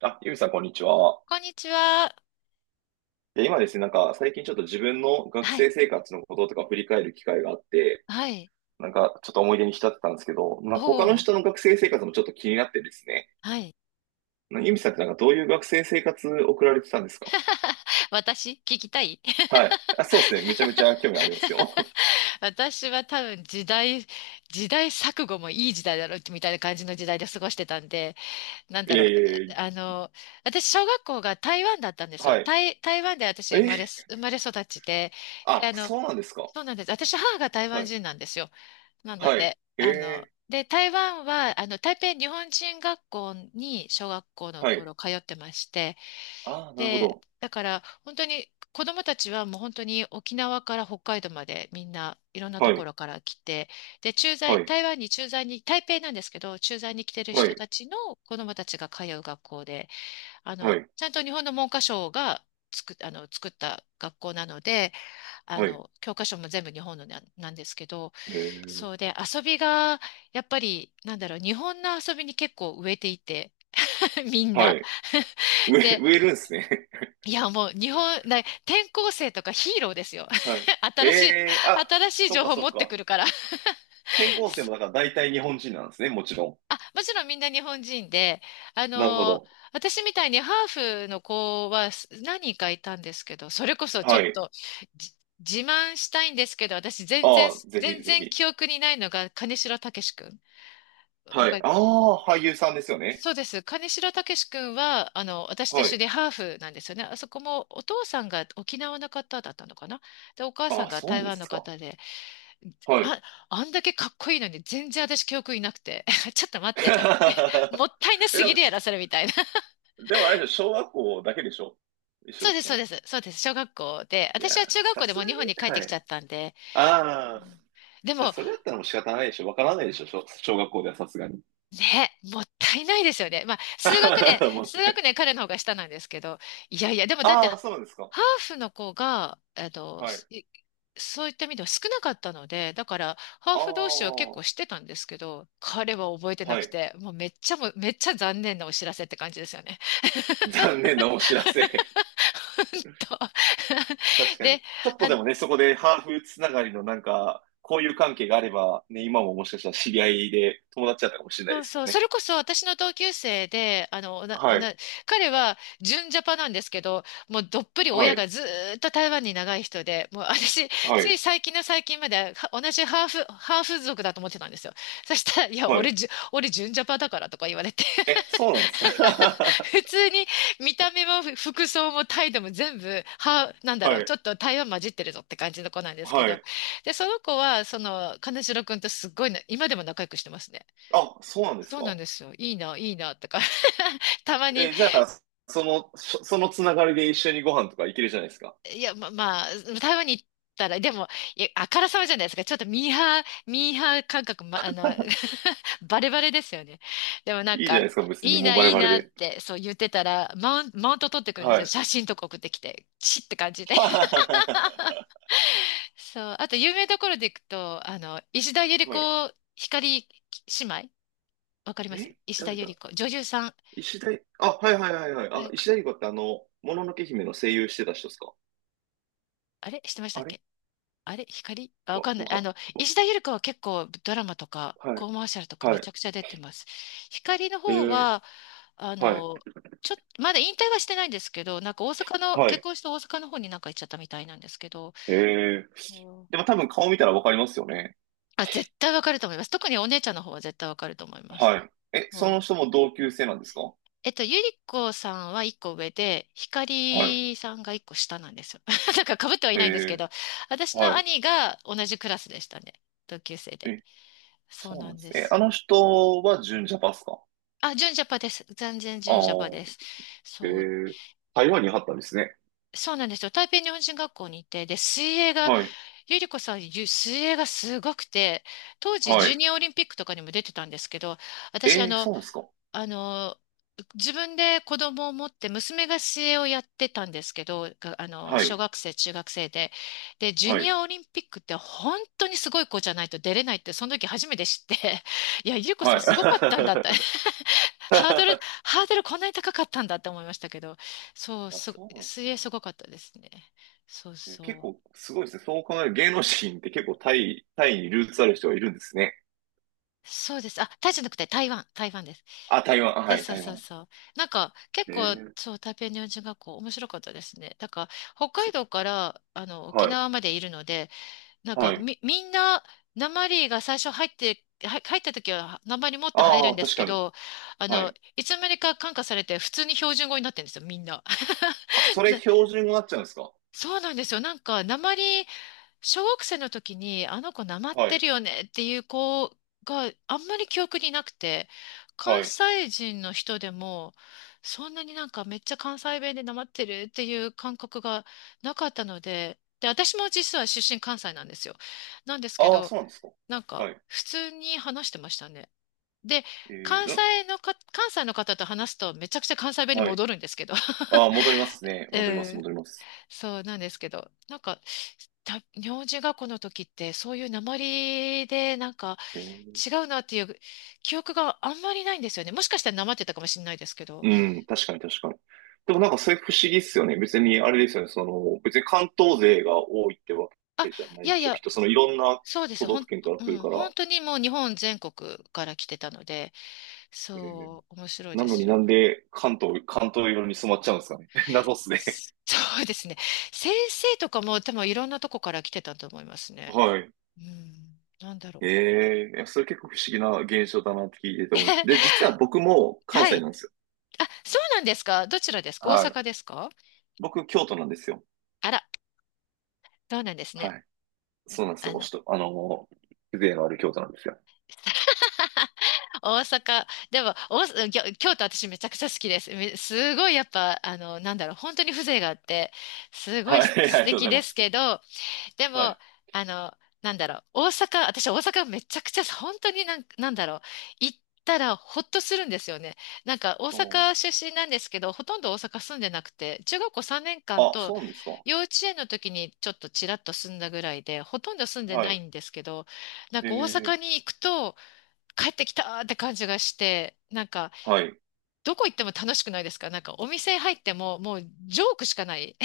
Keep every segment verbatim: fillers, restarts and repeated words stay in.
あ、ゆみさん、こんにちは。こんにちは。で、今ですね、なんか、最近ちょっと自分の学はい。生生活のこととか振り返る機会があって、はい。なんか、ちょっと思い出に浸ってたんですけど、なんか他のおー。人の学生生活もちょっと気になってですね、はい。なんかゆみさんってなんかどういう学生生活送られてたんですか？ 私聞きたい。 はい。あ、そうですね。めちゃめちゃ興味ありますよ。私は多分時代、時代錯誤もいい時代だろうみたいな感じの時代で過ごしてたんで、なん だいえいろう。えいえ、あの、私、小学校が台湾だったんですよ。はい。台、台湾で私生まれ、え、生まれ育ちで、で、あ、あの、そうなんですか？そうなんです。私、母が台は湾い。人なんですよ。なのはで、い。えあの、え、で、台湾は、あの、台北日本人学校に小学校のはい。頃通ってまして、ああ、なるほで、ど。だから本当に子供たちはもう本当に沖縄から北海道までみんないろんなとはい。ころから来て、で、駐は在、い。台湾に駐在に、台北なんですけど、駐在に来てるは人い。たちの子供たちが通う学校で、あはの、い。ちゃんと日本の文科省が作っ、あの、作った学校なので、あはい。の、教科書も全部日本のな、なんですけど、えそー、うで、遊びが、やっぱり、なんだろう、日本の遊びに結構植えていて、みんはな。い。植え、で、植えるんですね。いや、もう、日本、な、転校生とかヒーローですよ。はい。え新しい、え、あ、新しいそっ情か報そ持っってくか。るから。転校生もだ から大体日本人なんですね、もちろあ、もちろんみんな日本人で、あん。なるほの、ど。私みたいにハーフの子はす何人かいたんですけど、それこそちょはっい。と、じ自慢したいんですけど、私全然、ああ、ぜ全ひぜ然ひ。記憶にないのが、金城武志くん。わはかい。ああ、俳優さんですよね。そうです。金城武志君は、あの、私と一は緒い。でハーフなんですよね。あそこもお父さんが沖縄の方だったのかな。で、お母さあんあ、がそ台うで湾のすか。方で、はい。あ、あんだけかっこいいのに全然私記憶いなくて、ちょっと待ってと思って、もったいな え、すでぎもるやし、ろ、それみたいな。でもあれでしょ？小学校だけでしょ？一 緒そだうっです、たそうの。です、そうです。小学校で、いや私は中ー、学さ校ですもう日本に帰っがてに、はきちゃい。ったんで、あうあ、ん。でじゃあも、それだったらもう仕方ないでしょ。わからないでしょ、小、小学校ではさすがに。ね、もったいないですよね。まあ、数学年、も数う、学年彼の方が下なんですけど、いやいや、でもだってああ、そうなんですか。ハーフの子が、えっと、はい。すいそういった意味では少なかったので、だから、ハーああ、フ同士は結構は知ってたんですけど、彼は覚えてなくい。て、もうめっちゃも、めっちゃ残念なお知らせって感じですよね。残念なお知らせ。ほんと。 確 かに。で、ちょっとあ、でもね、そこでハーフつながりのなんか、交友関係があれば、ね、今ももしかしたら知り合いで友達だったかもしれないそでうすそもう。んそね。れこそ私の同級生で、あの、おな、おはな、い、彼は純ジャパなんですけど、もうどっぷりは親がい、ずーっと台湾に長い人で、もう私、はついい、最近の最近までは同じハーフ、ハーフ族だと思ってたんですよ。そしたら、いや、は俺い。じゅ、俺純ジャパだからとか言われて、え、そうなんです か？ 普 通に見た目もふ服装も態度も全部、は、なんだはろう、い、ちょっと台湾混じってるぞって感じの子なんですけはど、い。で、その子は、その、金城くんとすっごいな、今でも仲良くしてますね。あ、そうなんですそうなんか？ですよ。いいな、いいな、とか。 たまに、え、じゃあ、その、そそのつながりで一緒にご飯とか行けるじゃないですか。いや、ま、まあ、台湾に行ったら、でも、いや、あからさまじゃないですか。ちょっとミーハー、ミーハー感覚、ま、あの、バレバレですよね。でもなんいいじゃか、ないですか、別いにいもうな、バレいいバレなっで。て、そう言ってたら、マウン、マウント取ってくるんですはよ。い。写真とか送ってきて、チッって感じで。はそう。あと、有名どころで行くと、あの、石田ゆりい。子、光姉妹、わかります？え、石田誰ゆりだ。子。女優さん。石田い、あ、はいはいはいはい。はあ、い。石田ゆり子ってあの、もののけ姫の声優してた人ですか？あれしてましたっあれ？け？あれ、光あ、わわ、かんなわい。あか、の、わ石田ゆり子は結構ドラマとかはい、コマーシャルとかめはい、ちゃくちゃ出てます。光のえ方ー、は、あはい、の、ちょっと、まだ引退はしてないんですけど、なんか大阪の、は結い、婚して大阪の方になんか行っちゃったみたいなんですけど、えー。そでもう、多分顔見たらわかりますよね。あ、絶対わかると思います。特にお姉ちゃんの方は絶対わかると思います。はい。え、そそのう。人も同級生なんですか？えっと、ゆり子さんは一個上で、は光さんが一個下なんですよ。なんか被ってはいい、ないんですけえー、ど、私のはい。兄が同じクラスでしたね。同級生で。え、そうそうななんんでですね。え、すあのよ。人は純ジャパっすか？あ、純ジャパです。全然ああ純ジャパでー、す。えそう、ー、台湾に貼ったんですね。そうなんですよ。台北日本人学校にいて、で、水泳が、はい、ゆりこさん、ゆ水泳がすごくて、当時、はジュい。ニアオリンピックとかにも出てたんですけど、私、あえー、の、そうなんですか？あの、自分で子供を持って、娘が水泳をやってたんですけど、があの、は小い、学生、中学生で。で、ジュはニい、アオリンピックって本当にすごい子じゃないと出れないって、その時初めて知って、いや、ゆりこはさんすごかったんい。だって。ハードル、ハードルこんなに高かったんだって思いましたけど、そう、あ、す、そうなんです水泳すね。ごかったですね。そうえ、結そ構う。すごいですね。そう考える芸能人って結構タイ、タイ、にルーツある人がいるんですね。そうです。あ、タイじゃなくて台湾、台湾です。あ、台湾。あ、そはうい、そう台そう湾。そう。なんか結構、ええ、そう、台北日本人学校面白かったですね。だから北海そ、道からあの沖はい、縄までいるので、なんはかい。み、みんな、訛りが最初入って、は入った時は訛り持って入るあんあ、です確けかに。ど、あはの、い。いつの間にか感化されて普通に標準語になってるんですよ、みんな。あ、そ れな標準語になっちゃうんですか？そうなんですよ。なんか、訛り、小学生の時にあの子なまっはてい、るよねっていう子があんまり記憶になくて、は関い。西人の人でもそんなになんかめっちゃ関西弁でなまってるっていう感覚がなかったので、で、私も実は出身関西なんですよ。なんですけああ、ど、そうなんですか？なんかはい。普通に話してましたね。で、ええ、関な西のか、関西の方と話すとめちゃくちゃ関西弁にはい。戻るんですけど。ああ、戻りますね。う戻ります、ん。戻ります。そうなんですけど、なんか、た名字がこの時って、そういう訛りで、なんかえ違うなっていう記憶があんまりないんですよね。もしかしたら訛ってたかもしれないですけど。え、うん、確かに確かに。でもなんかそれ不思議っすよね。別にあれですよね。その、別に関東勢が多いってわあ、けじゃないいやでいしょ。きっや、とそのいろんなそうで都す。道ほ府ん、県からう来るん、から。本当にもう日本全国から来てたので、ええ、そう、面白いなでのすになよ。んで関東、関東色に染まっちゃうんですかね。謎っすね。そうですね。先生とかも多分いろんなとこから来てたと思います ね。はい。うん、なんだろええ、それ結構不思議な現象だなって聞いててう。思いました。で、実は僕も関は西い。なんですよ。あ、そうなんですか？どちらですか？大はい。阪ですか？僕、京都なんですよ。あら。そうなんですね。はい。そうなんですあよ。おの、しと、あの風情のある京都なんですよ。大阪、でも、大阪、ぎょ京都私めちゃくちゃ好きです。めすごいやっぱ、あの、なんだろう、本当に風情があって、すごいはい。す あり素がとうご敵ざいでますす。けど、ではも、い。あの、なんだろう、大阪、私大阪めちゃくちゃ、本当になんか、なんだろう、行ったらほっとするんですよね。なんか大うん、阪出身なんですけど、ほとんど大阪住んでなくて、中学校さんねんかんあ、とそうなんですか。幼稚園の時にちょっとちらっと住んだぐらいで、ほとんど住んではないい。んですけど、なんえか大え、阪に行くと帰ってきたーって感じがして、なんかはい。どこ行っても楽しくないですか？なんかお店入ってももうジョークしかない。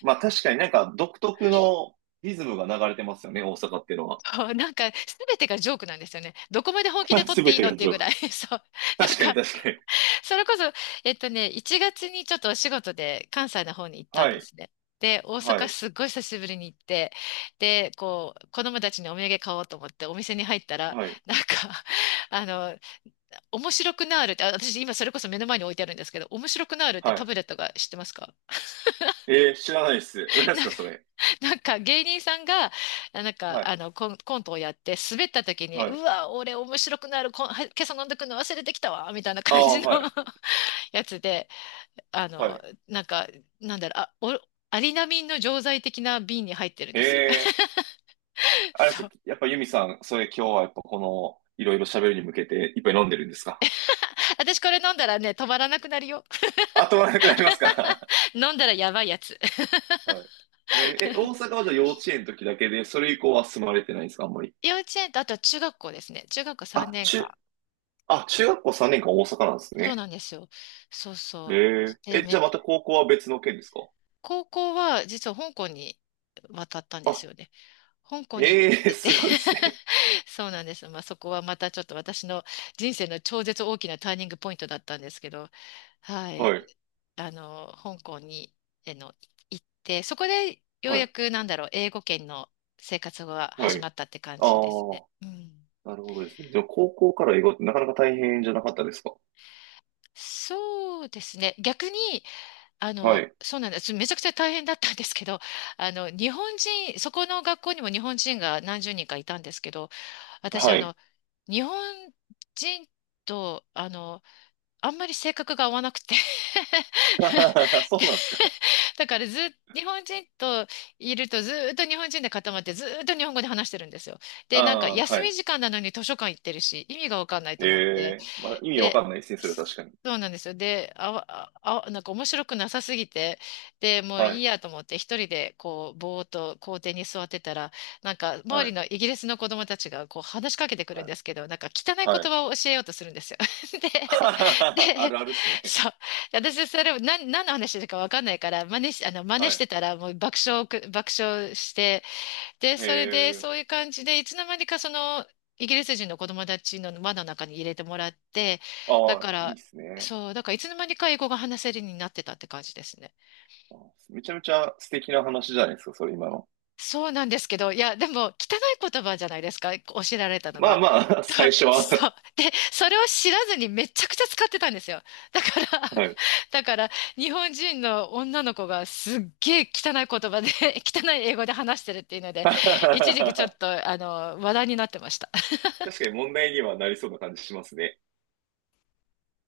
まあ確かになんか独特のリズムが流れてますよね、大阪っていうのは。そう、なんか、すべてがジョークなんですよね。どこまで本気で 撮っすてべいいてのっがていジうョーぐらい。ク。そう。なん確かにか、確かに。それこそ、えっとね、いちがつにちょっとお仕事で関西の方に行ったんはでい。すね。で、大は阪い。すっごい久しぶりに行って、で、こう、子供たちにお土産買おうと思ってお店に入ったら、はい。なんか、あの、面白くなーるって、あ私今それこそ目の前に置いてあるんですけど、面白くなーるってタはブレットが知ってますか？い。えー、知らないです。何ですなんか、か それ。なんか芸人さんが、あなんかはい。あのコン、コントをやって滑った時に、はい。うわ、俺面白くなる、こん、は今朝飲んでくの忘れてきたわ、みたいなあ感あ、じの はい。やつで、あはの、い。なんか、なんだろう、あ、お、アリナミンの錠剤的な瓶に入ってるんへですよ。え。あれでそす、う。やっぱユミさん、それ今日はやっぱこの、いろいろ喋るに向けていっぱい飲んでるんですか？私これ飲んだらね、止まらなくなるよ。あとはなくなりますか？ 飲んだらやばいやつ。はい。えーえ、大阪はじゃあ幼稚園の時だけで、それ以降は住まれてないんですかあんまり。幼稚園と、あとは中学校ですね。中学校3あ、年間。中、あ、中学校さんねんかん大阪なんですそうね。なんですよ。そうそう。へえ。で、え、じゃめ、あまた高校は別の県ですか？高校は実は香港に渡ったんであ、すよね。香港に行っええ、てて すごいっすね。そうなんです。まあ、そこはまたちょっと私の人生の超絶大きなターニングポイントだったんですけど、はい。はい。あの、香港に、あの、行って、そこでようはい。やくなんだろう、英語圏の生活がは始い。まったって感あじですね。あ。うん。なるほどですね。じゃあ、高校から英語ってなかなか大変じゃなかったですか？そうですね。逆にあはの、い。そうなんです。めちゃくちゃ大変だったんですけど、あの、日本人、そこの学校にも日本人が何十人かいたんですけど、私、はあい。の、日本人と、あの、あんまり性格が合わなくて そでうなんですか？だからずっ、日本人といるとずっと日本人で固まってずっと日本語で話してるんですよ。あで、なんかあ、休はい。み時間なのに図書館行ってるし、意味がわかんないとえ思って。え、まあ、意味わかで、んないですね、それは確かに。そうなんですよ。で、あわ、あ、あなんか面白くなさすぎて、で、もうはいいい。やと思って一人でこう、ぼーっと校庭に座ってたら、なんか周はりい。のイギリスの子供たちがこう話しかけてくるはんい。ですけど、なんか汚い言はい。葉を教えようとするんですよ。で、あで、るあるっすね。そう。私、それを何、何の話だかわかんないから、真似し、あの、真似はしてい。たら、もう爆笑をく、爆笑して、で、それで、ええ、そういう感じで、いつの間にかその、イギリス人の子供たちの輪の中に入れてもらって、だあかあ、いいっら、すね。そう、だからいつの間にか英語が話せるようになってたって感じですね。あー、めちゃめちゃ素敵な話じゃないですか、それ今の。そうなんですけど、いや、でも、汚い言葉じゃないですか、教えられたのまあが。まあ、と最初は。そう。で、それを知らずにめちゃくちゃ使ってたんですよ。だから、はい。だから、日本人の女の子がすっげえ汚い言葉で、汚い英語で話してるっていうので、一時期ちょっ と、あの、話題になってました。確かに問題にはなりそうな感じしますね。